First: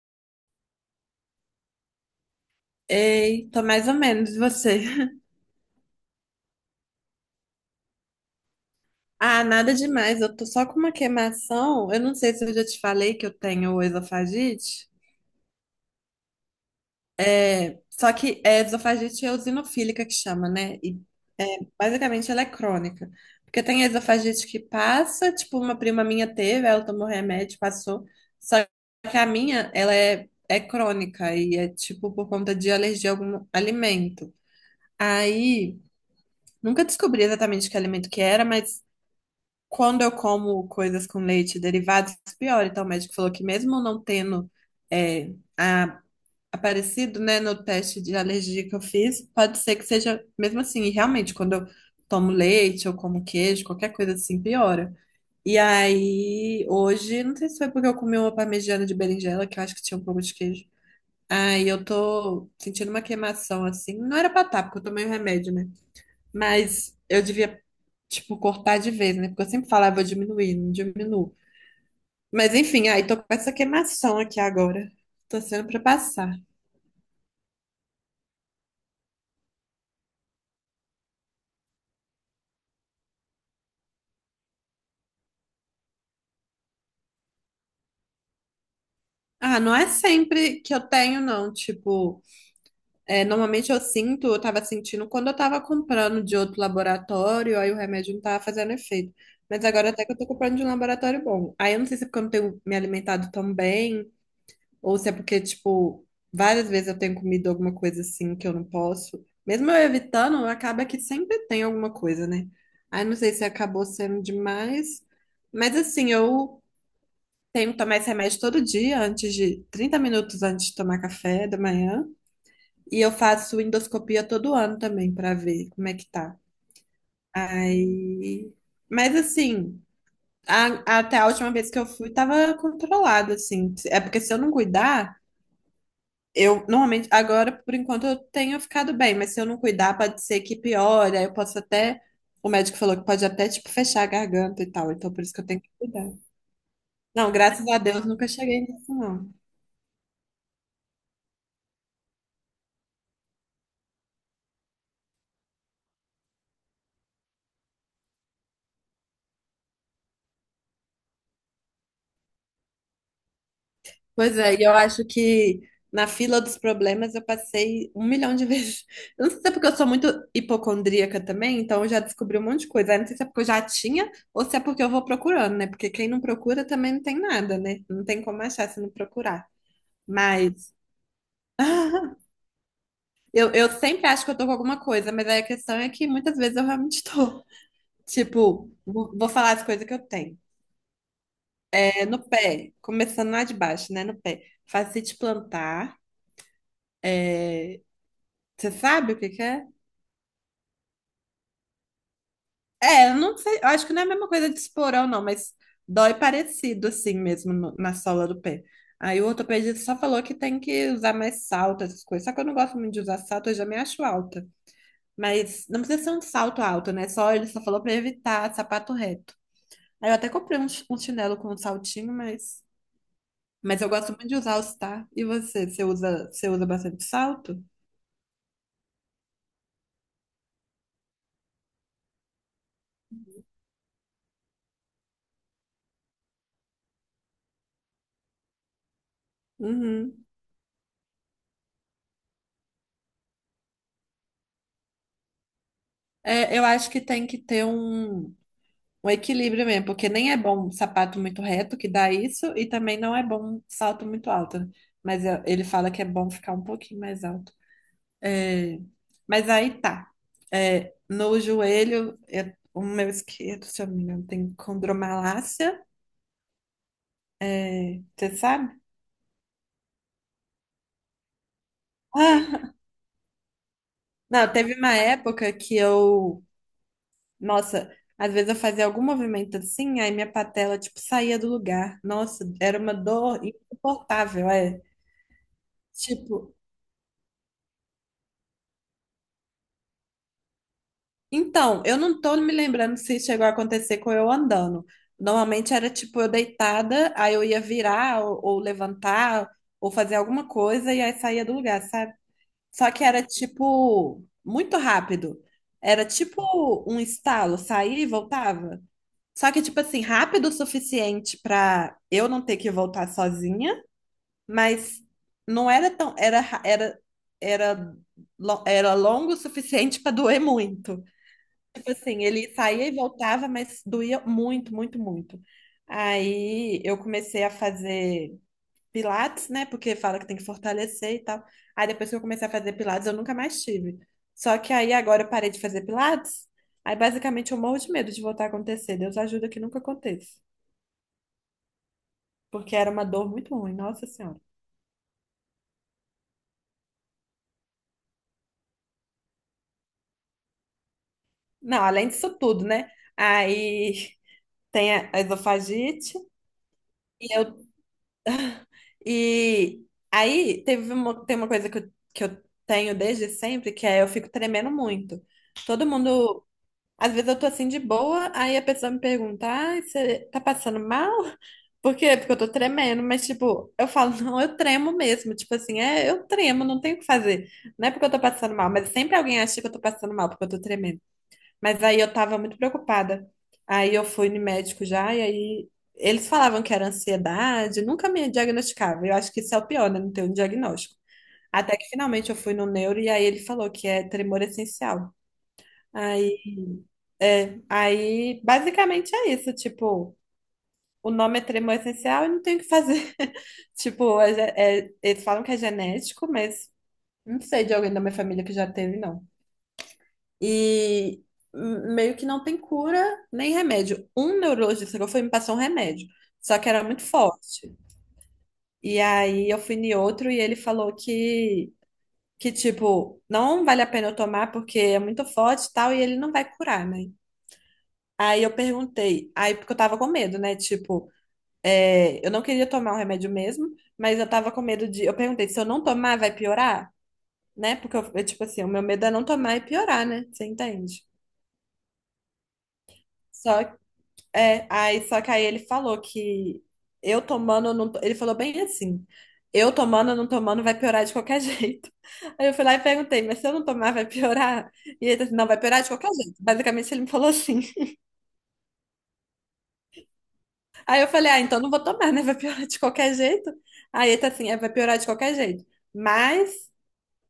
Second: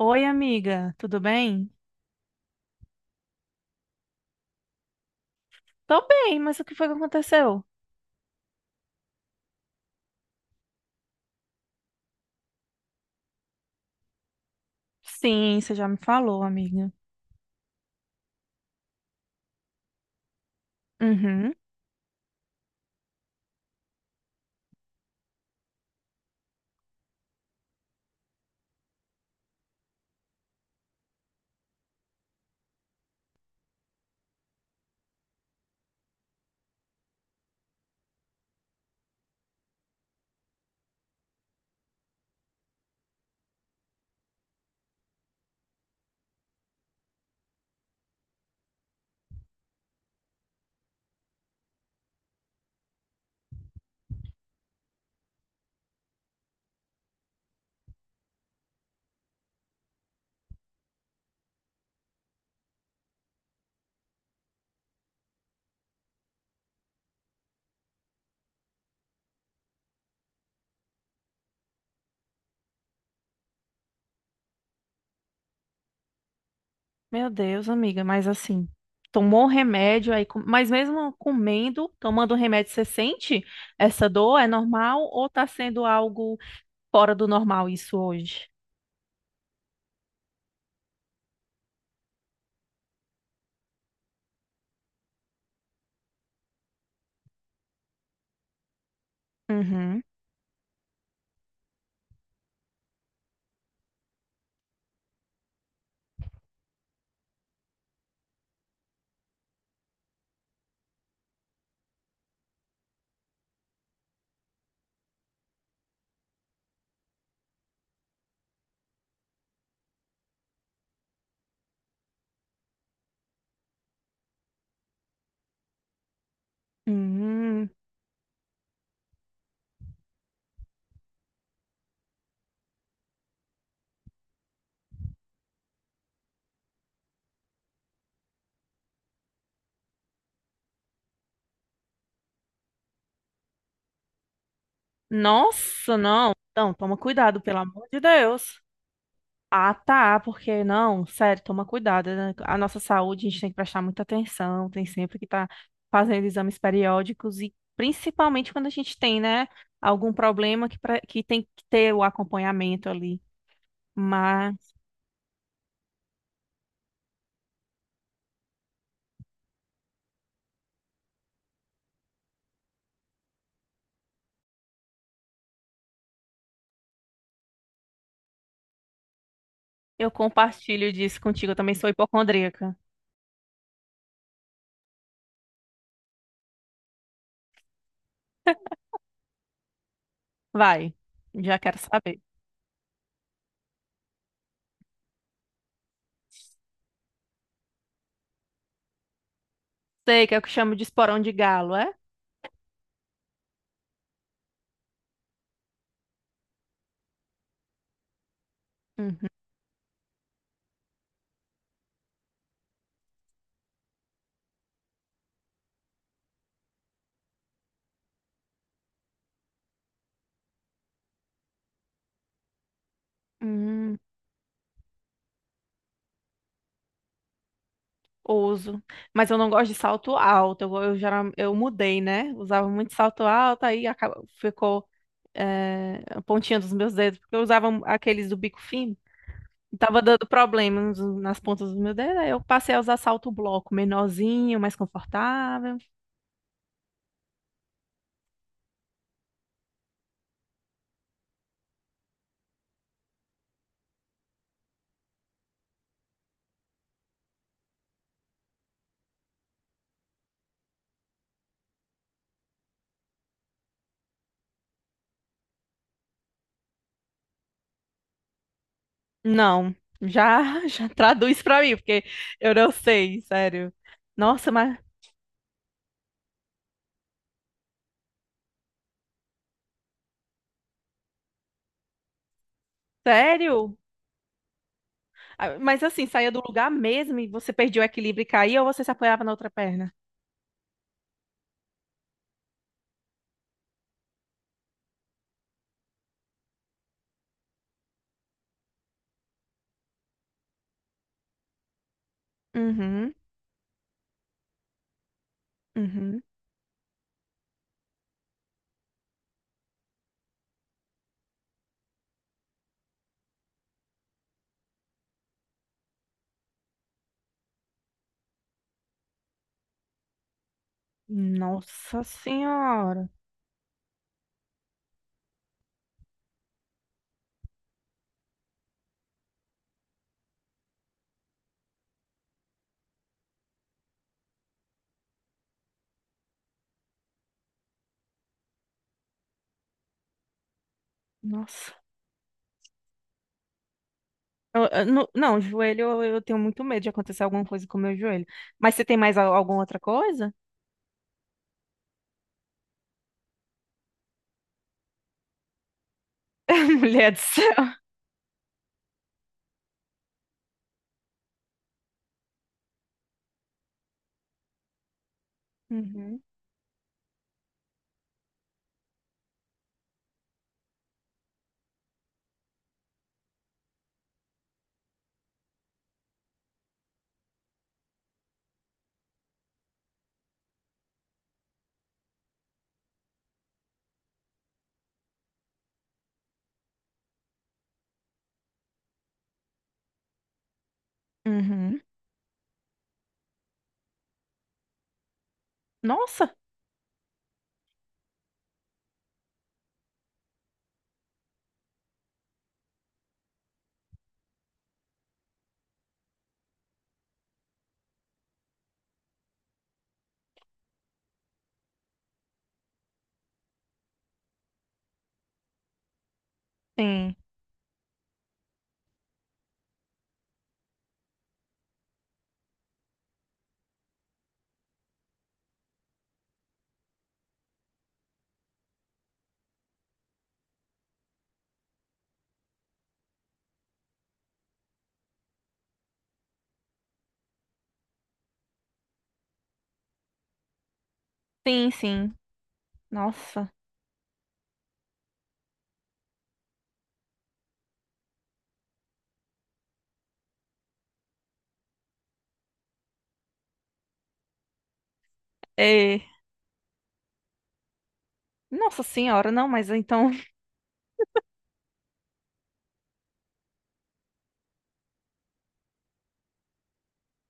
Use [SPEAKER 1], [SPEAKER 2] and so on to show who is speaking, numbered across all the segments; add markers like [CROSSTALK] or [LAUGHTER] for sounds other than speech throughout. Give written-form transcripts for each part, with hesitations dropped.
[SPEAKER 1] Oi, amiga, tudo bem?
[SPEAKER 2] Ei, tô mais ou menos, e você?
[SPEAKER 1] Tô bem, mas o que foi que aconteceu?
[SPEAKER 2] Ah, nada demais, eu tô só com uma queimação. Eu não sei se eu já te falei que eu tenho esofagite.
[SPEAKER 1] Sim, você já me falou, amiga.
[SPEAKER 2] Só que esofagite é eosinofílica que chama, né? E
[SPEAKER 1] Uhum.
[SPEAKER 2] basicamente ela é crônica. Porque tem esofagite que passa, tipo, uma prima minha teve, ela tomou remédio, passou. Só que a minha, ela é crônica e é tipo por conta de alergia a algum alimento. Aí, nunca descobri exatamente que alimento que era, mas quando eu como coisas com leite, derivados, pior. Então, o médico falou que mesmo não tendo é, a- aparecido, né, no teste de alergia que eu fiz, pode ser que seja mesmo assim. E realmente, quando eu tomo leite ou como queijo, qualquer coisa assim, piora. E aí, hoje, não sei se foi porque eu comi uma parmegiana de berinjela, que eu acho que tinha um pouco de queijo. Aí eu tô sentindo uma queimação assim. Não era pra tá, porque eu tomei o remédio, né? Mas eu devia, tipo, cortar de vez, né? Porque eu sempre falava, "Ah, vou diminuir, não diminuo." Mas enfim, aí tô com essa queimação aqui agora. Tô sendo pra passar.
[SPEAKER 1] Meu Deus, amiga, mas assim, tomou o remédio aí, mas mesmo comendo, tomando o remédio, você sente essa dor? É normal ou tá sendo algo fora do normal isso hoje?
[SPEAKER 2] Ah, não é sempre que eu tenho, não. Tipo, normalmente eu sinto, eu tava sentindo quando eu tava comprando de outro laboratório, aí o remédio não tava fazendo efeito. Mas agora
[SPEAKER 1] Uhum.
[SPEAKER 2] até que eu tô comprando de um laboratório bom. Aí eu não sei se é porque eu não tenho me alimentado tão bem, ou se é porque, tipo, várias vezes eu tenho comido alguma coisa assim que eu não posso. Mesmo eu evitando, acaba que sempre tem alguma coisa, né? Aí não sei se acabou sendo demais. Mas assim, eu tenho que tomar esse remédio todo dia, antes de 30 minutos antes de tomar café da manhã. E eu faço endoscopia todo ano também pra ver como é que tá.
[SPEAKER 1] Hum.
[SPEAKER 2] Aí. Mas assim, até a última vez que eu fui, tava controlado, assim. É porque se eu não cuidar. Eu normalmente, agora, por enquanto, eu tenho ficado bem, mas se eu não cuidar, pode ser que piore. Aí eu posso até. O médico falou que pode até, tipo, fechar a garganta e tal. Então, por isso que eu tenho que
[SPEAKER 1] Nossa,
[SPEAKER 2] cuidar.
[SPEAKER 1] não. Então, toma
[SPEAKER 2] Não,
[SPEAKER 1] cuidado, pelo
[SPEAKER 2] graças a
[SPEAKER 1] amor de
[SPEAKER 2] Deus, nunca
[SPEAKER 1] Deus.
[SPEAKER 2] cheguei nisso, não.
[SPEAKER 1] Ah, tá, porque não, sério, toma cuidado, né? A nossa saúde, a gente tem que prestar muita atenção, tem sempre que estar fazendo exames periódicos e principalmente quando a gente tem, né, algum problema que tem que ter o acompanhamento ali.
[SPEAKER 2] Pois é, e eu
[SPEAKER 1] Mas
[SPEAKER 2] acho que na fila dos problemas eu passei um milhão de vezes. [LAUGHS] Eu não sei se é porque eu sou muito hipocondríaca também, então eu já descobri um monte de coisa. Aí não sei se é porque eu já tinha ou se é porque eu vou procurando, né? Porque quem não procura também não tem nada, né? Não tem como achar se não procurar.
[SPEAKER 1] eu
[SPEAKER 2] Mas.
[SPEAKER 1] compartilho disso contigo, eu também sou
[SPEAKER 2] [LAUGHS]
[SPEAKER 1] hipocondríaca.
[SPEAKER 2] Eu sempre acho que eu tô com alguma coisa, mas aí a questão é que muitas vezes eu realmente tô. [LAUGHS] Tipo, vou falar as coisas que eu tenho.
[SPEAKER 1] Vai, já quero
[SPEAKER 2] É, no
[SPEAKER 1] saber.
[SPEAKER 2] pé, começando lá de baixo, né? No pé. Fascite plantar. Você sabe o que que é?
[SPEAKER 1] Sei que é o que chamo de esporão de galo, é?
[SPEAKER 2] É, eu não sei. Eu acho que não é a mesma coisa de esporão, não, mas dói parecido assim mesmo na sola do pé. Aí o
[SPEAKER 1] Uhum.
[SPEAKER 2] ortopedista só falou que tem que usar mais salto, essas coisas. Só que eu não gosto muito de usar salto, eu já me acho alta. Mas não precisa ser um salto alto, né? Só ele só falou pra evitar sapato reto. Aí eu até comprei um chinelo com um saltinho, mas eu
[SPEAKER 1] Hum,
[SPEAKER 2] gosto muito de usar os tá. E você? Você usa bastante salto?
[SPEAKER 1] ouso. Mas eu não gosto de salto alto. Eu mudei, né? Usava muito salto alto, ficou. É a pontinha dos meus dedos, porque eu usava um, aqueles do bico fino. E tava
[SPEAKER 2] Uhum.
[SPEAKER 1] dando problemas nas pontas dos meus dedos, aí eu passei a usar salto bloco, menorzinho, mais confortável.
[SPEAKER 2] É, eu acho que tem que ter um equilíbrio mesmo, porque nem é bom sapato muito reto, que dá isso, e também não é bom salto muito alto, né? Mas ele fala que é bom ficar um pouquinho mais alto. É, mas aí tá. É, no joelho, o meu esquerdo, se eu não me engano, tem condromalácia. É, você sabe?
[SPEAKER 1] Não, já, [LAUGHS] já traduz pra mim, porque eu não
[SPEAKER 2] [LAUGHS]
[SPEAKER 1] sei, sério. Nossa,
[SPEAKER 2] Não, teve
[SPEAKER 1] mas
[SPEAKER 2] uma época que eu, nossa, às vezes eu fazia algum movimento assim, aí minha patela, tipo, saía do lugar. Nossa, era uma dor
[SPEAKER 1] sério?
[SPEAKER 2] insuportável, é.
[SPEAKER 1] Ah, mas assim, saía
[SPEAKER 2] Tipo,
[SPEAKER 1] do lugar mesmo e você perdia o equilíbrio e caía ou você se apoiava na outra perna?
[SPEAKER 2] então, eu não tô me lembrando se chegou a acontecer com eu andando. Normalmente era tipo eu deitada, aí eu ia virar ou levantar ou fazer alguma coisa e aí saía do lugar, sabe? Só que
[SPEAKER 1] Uhum,
[SPEAKER 2] era tipo muito rápido. Era
[SPEAKER 1] uhum.
[SPEAKER 2] tipo um estalo, saía e voltava. Só que, tipo assim, rápido o suficiente pra eu não ter que voltar sozinha, mas não era tão. Era, ra- era, era, lo- era longo o suficiente pra doer muito. Tipo
[SPEAKER 1] Nossa
[SPEAKER 2] assim, ele saía e
[SPEAKER 1] senhora.
[SPEAKER 2] voltava, mas doía muito, muito, muito. Aí eu comecei a fazer pilates, né? Porque fala que tem que fortalecer e tal. Aí depois que eu comecei a fazer pilates, eu nunca mais tive. Só que aí agora eu parei de fazer pilates. Aí basicamente eu morro de medo de voltar a acontecer. Deus ajuda que nunca aconteça.
[SPEAKER 1] Nossa.
[SPEAKER 2] Porque era uma dor muito ruim, nossa senhora.
[SPEAKER 1] Eu não, não, joelho, eu tenho muito medo de acontecer alguma coisa com o meu joelho. Mas você tem mais alguma outra coisa?
[SPEAKER 2] Não, além disso tudo, né? Aí [LAUGHS] tem a esofagite
[SPEAKER 1] [LAUGHS] Mulher do
[SPEAKER 2] e eu
[SPEAKER 1] céu.
[SPEAKER 2] e aí tem uma coisa que eu tenho desde sempre, que é eu fico tremendo muito. Todo
[SPEAKER 1] Uhum.
[SPEAKER 2] mundo, às vezes eu tô assim de boa, aí a pessoa me pergunta: "Ai, você tá passando mal?" [LAUGHS] Por quê? Porque eu tô tremendo, mas tipo, eu falo, não, eu tremo mesmo, tipo assim, eu tremo, não tenho o que fazer. Não é porque eu tô passando mal, mas sempre alguém acha que eu tô passando mal porque eu tô tremendo. Mas aí eu tava muito preocupada. Aí eu fui no médico já, e aí eles falavam que era ansiedade, nunca me diagnosticava. Eu acho que isso é o pior, né? Não ter um diagnóstico. Até
[SPEAKER 1] Uhum.
[SPEAKER 2] que finalmente eu fui no neuro e aí ele falou que é tremor essencial.
[SPEAKER 1] Nossa,
[SPEAKER 2] Aí, aí basicamente é isso, tipo, o nome é tremor essencial e não tem o que fazer. [LAUGHS] Tipo, eles falam que é genético, mas não sei de alguém da minha família que já teve, não. E meio que não tem cura nem remédio. Um neurologista que eu fui me passou um remédio, só que era muito
[SPEAKER 1] sim.
[SPEAKER 2] forte. E aí eu fui em outro e ele falou que tipo, não vale a pena eu tomar porque é muito forte e tal, e ele não vai curar, né? Aí eu perguntei, aí porque eu tava com medo, né? Tipo, eu não queria tomar um remédio mesmo, mas eu tava com medo de. Eu perguntei, se eu não tomar, vai piorar? Né? Porque tipo assim, o meu medo é não tomar e piorar, né? Você entende?
[SPEAKER 1] Sim, sim. Nossa.
[SPEAKER 2] Só É, aí só que aí ele falou que eu tomando, não, to- ele falou bem assim, eu tomando, não tomando, vai piorar de qualquer [LAUGHS] jeito. Aí eu fui lá e perguntei, mas se eu não tomar, vai piorar? E ele disse, não, vai piorar de
[SPEAKER 1] É.
[SPEAKER 2] qualquer jeito. Basicamente ele me falou assim. [LAUGHS]
[SPEAKER 1] Nossa senhora, não, mas então. [LAUGHS]
[SPEAKER 2] Aí eu falei, ah, então não vou tomar, né? Vai piorar de qualquer jeito. Aí ele tá assim, é, vai piorar de qualquer jeito. Mas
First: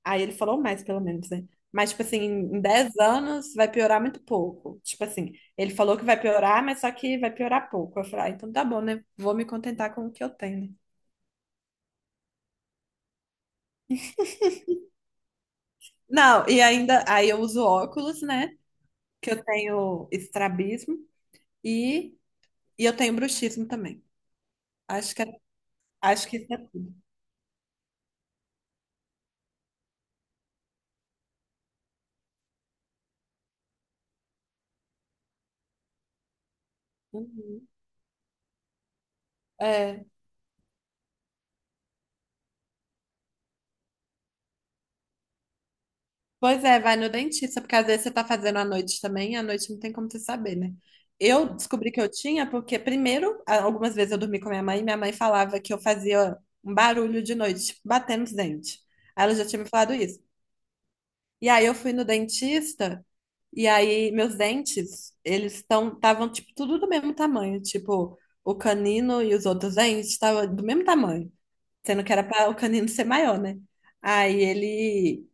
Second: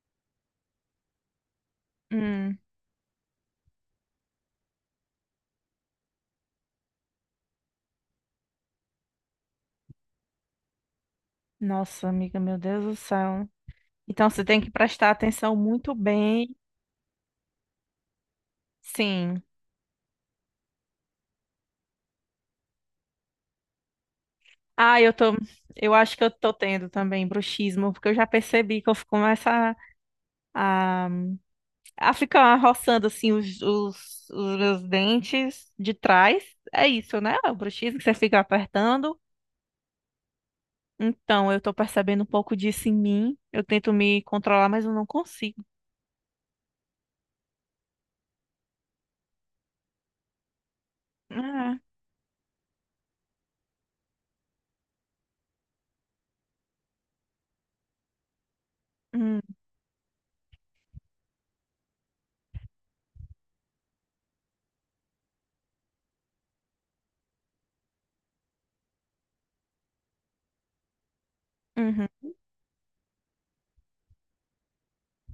[SPEAKER 2] Aí ele falou mais, pelo menos, né? Mas, tipo assim,
[SPEAKER 1] Hum.
[SPEAKER 2] em 10 anos vai piorar muito pouco. Tipo assim, ele falou que vai piorar, mas só que vai piorar pouco. Eu falei, ah, então tá bom, né? Vou me contentar com o que eu tenho, né?
[SPEAKER 1] Nossa, amiga, meu Deus do céu. Então você tem que prestar atenção muito
[SPEAKER 2] Não,
[SPEAKER 1] bem.
[SPEAKER 2] e ainda, aí eu uso óculos, né? Que
[SPEAKER 1] Sim.
[SPEAKER 2] eu tenho estrabismo e, e eu tenho bruxismo também.
[SPEAKER 1] Ah, eu
[SPEAKER 2] Acho que,
[SPEAKER 1] tô. Eu acho que
[SPEAKER 2] acho
[SPEAKER 1] eu
[SPEAKER 2] que
[SPEAKER 1] tô
[SPEAKER 2] isso é
[SPEAKER 1] tendo
[SPEAKER 2] tudo.
[SPEAKER 1] também bruxismo, porque eu já percebi que eu começo a, ah, fica roçando assim os meus dentes de trás. É isso, né? É o
[SPEAKER 2] Uhum.
[SPEAKER 1] bruxismo que você fica apertando.
[SPEAKER 2] É.
[SPEAKER 1] Então, eu tô percebendo um pouco disso em mim. Eu tento me controlar, mas eu não consigo.
[SPEAKER 2] Pois é, vai no dentista, porque às vezes você tá fazendo à noite também, e à noite não tem como você saber, né? Eu
[SPEAKER 1] Ah,
[SPEAKER 2] descobri que eu tinha porque, primeiro, algumas vezes eu dormi com minha mãe, e minha mãe falava que eu fazia um barulho de noite, tipo, batendo os dentes. Aí ela
[SPEAKER 1] hum,
[SPEAKER 2] já tinha me falado isso. E aí eu fui no dentista, e aí meus dentes, eles estão, estavam, tipo, tudo do mesmo tamanho, tipo, o canino e os outros dentes estavam do mesmo tamanho, sendo
[SPEAKER 1] uhum,
[SPEAKER 2] que era para o canino ser maior, né? Aí ele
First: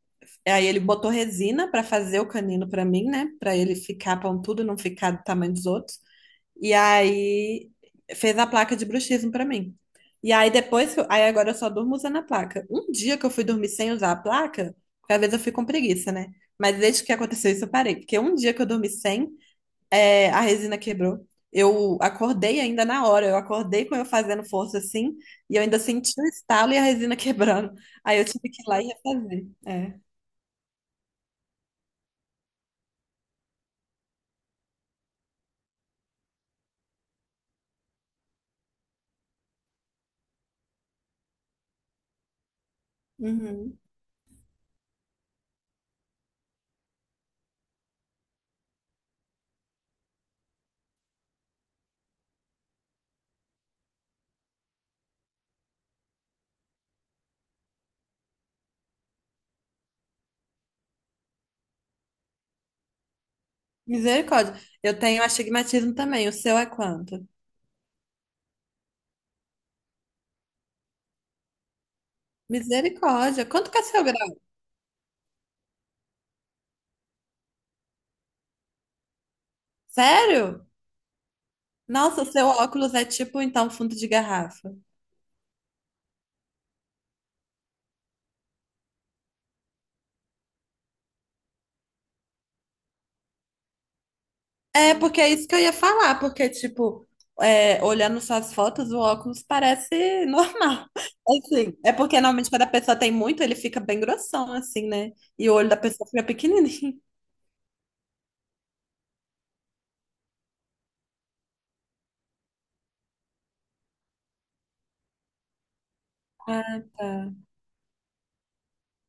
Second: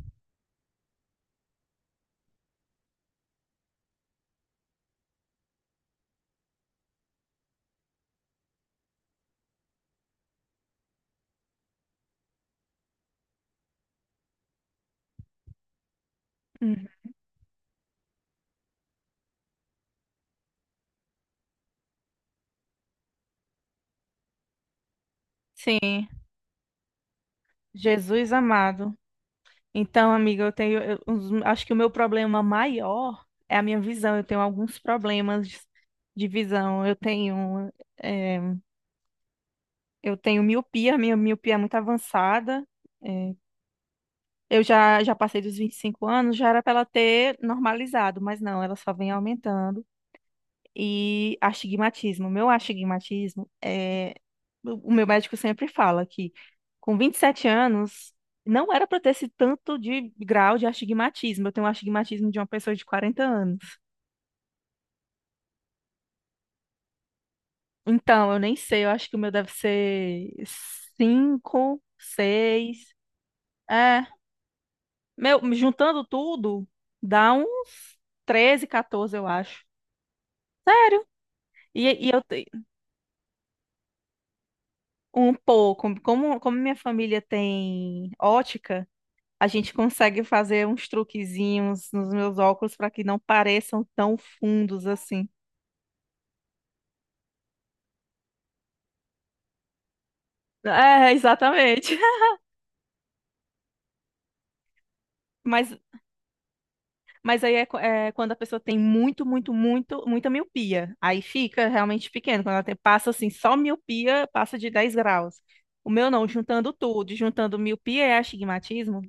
[SPEAKER 2] Aí ele botou resina pra fazer o canino pra mim, né? Pra ele ficar pontudo, não ficar do tamanho dos outros. E aí fez a placa de bruxismo pra mim. E aí depois, aí agora eu só durmo usando a placa. Um dia que eu fui dormir sem usar a placa, porque às vezes eu fico com preguiça, né? Mas
[SPEAKER 1] uhum.
[SPEAKER 2] desde que aconteceu isso eu parei, porque um dia que eu dormi sem, a resina quebrou. Eu acordei ainda na hora, eu acordei com eu fazendo força assim, e eu ainda
[SPEAKER 1] Sim,
[SPEAKER 2] senti o estalo e a resina [LAUGHS] quebrando. Aí eu
[SPEAKER 1] Jesus
[SPEAKER 2] tive que ir lá e
[SPEAKER 1] amado.
[SPEAKER 2] refazer. É.
[SPEAKER 1] Então, amiga, eu tenho. Acho que o meu problema maior é a minha visão. Eu tenho alguns problemas de visão. Eu tenho, eh, eu tenho miopia, minha miopia é muito avançada. É,
[SPEAKER 2] Uhum.
[SPEAKER 1] eu já, já passei dos 25 anos, já era para ela ter normalizado, mas não, ela só vem aumentando. E astigmatismo, meu astigmatismo é. O meu médico sempre fala que com 27 anos não era para ter esse tanto de grau de astigmatismo. Eu tenho um astigmatismo de uma pessoa de 40 anos.
[SPEAKER 2] Misericórdia. Eu tenho astigmatismo também. O seu é quanto?
[SPEAKER 1] Então, eu nem sei, eu acho que o meu deve ser 5, 6.
[SPEAKER 2] Misericórdia. Quanto que é seu
[SPEAKER 1] É,
[SPEAKER 2] grau?
[SPEAKER 1] meu, juntando tudo, dá uns 13, 14, eu acho.
[SPEAKER 2] Sério?
[SPEAKER 1] Sério? E, e
[SPEAKER 2] Nossa,
[SPEAKER 1] eu
[SPEAKER 2] o
[SPEAKER 1] te-
[SPEAKER 2] seu óculos é tipo, então, fundo de garrafa.
[SPEAKER 1] Um pouco, como, como minha família tem ótica, a gente consegue fazer uns truquezinhos nos meus óculos para que não pareçam tão fundos
[SPEAKER 2] É, porque
[SPEAKER 1] assim.
[SPEAKER 2] é isso que eu ia falar, porque, tipo, olhando suas fotos, o óculos parece normal.
[SPEAKER 1] É,
[SPEAKER 2] [LAUGHS] Assim, é
[SPEAKER 1] exatamente.
[SPEAKER 2] porque normalmente quando a pessoa tem muito, ele fica bem grossão, assim, né?
[SPEAKER 1] [LAUGHS]
[SPEAKER 2] E o olho
[SPEAKER 1] Mas,
[SPEAKER 2] da pessoa fica pequenininho. [LAUGHS]
[SPEAKER 1] mas aí é, é quando a pessoa tem muito, muito, muito, muita miopia. Aí fica realmente pequeno. Quando ela passa assim, só miopia, passa de 10 graus. O meu não, juntando
[SPEAKER 2] Ah,
[SPEAKER 1] tudo,
[SPEAKER 2] tá.
[SPEAKER 1] juntando miopia e astigmatismo,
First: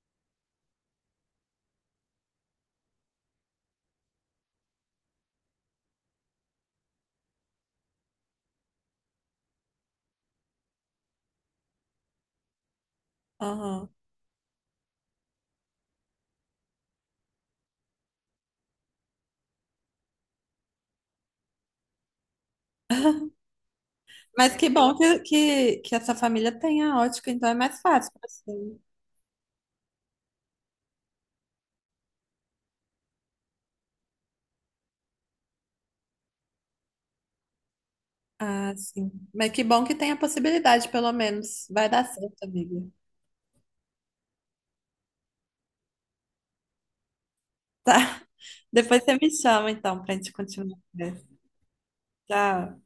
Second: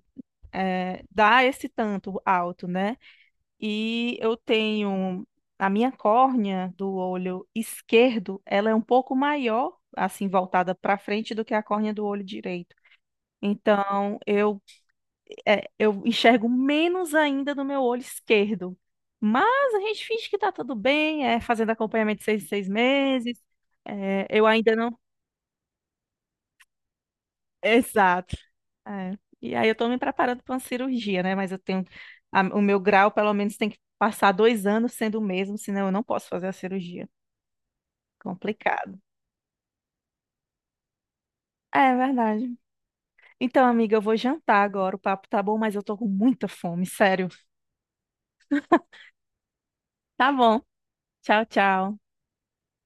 [SPEAKER 1] é, dá esse tanto alto, né? E eu tenho a minha córnea do olho esquerdo, ela é um pouco maior, assim, voltada para frente do que a córnea do olho direito.
[SPEAKER 2] Aham.
[SPEAKER 1] Então, eu, é, eu enxergo menos ainda no meu olho esquerdo. Mas a gente finge que tá tudo bem, é fazendo acompanhamento de seis em seis meses. É, eu
[SPEAKER 2] Mas que
[SPEAKER 1] ainda
[SPEAKER 2] bom
[SPEAKER 1] não.
[SPEAKER 2] que essa família tenha ótica, então é
[SPEAKER 1] [LAUGHS]
[SPEAKER 2] mais fácil, pra
[SPEAKER 1] Exato.
[SPEAKER 2] você.
[SPEAKER 1] É. E aí eu tô me preparando para uma cirurgia, né? Mas eu tenho. O meu grau, pelo menos, tem que passar 2 anos sendo o mesmo, senão eu não posso fazer a cirurgia.
[SPEAKER 2] Ah,
[SPEAKER 1] Complicado.
[SPEAKER 2] sim. Mas que bom que tem a possibilidade, pelo menos. Vai
[SPEAKER 1] É
[SPEAKER 2] dar certo,
[SPEAKER 1] verdade.
[SPEAKER 2] amiga.
[SPEAKER 1] Então, amiga, eu vou jantar agora. O papo tá bom, mas eu tô com muita fome, sério.
[SPEAKER 2] Tá? [LAUGHS] Depois você me chama, então, pra
[SPEAKER 1] Tá
[SPEAKER 2] gente
[SPEAKER 1] bom.
[SPEAKER 2] continuar a conversa.
[SPEAKER 1] Tchau, tchau.
[SPEAKER 2] Tchau.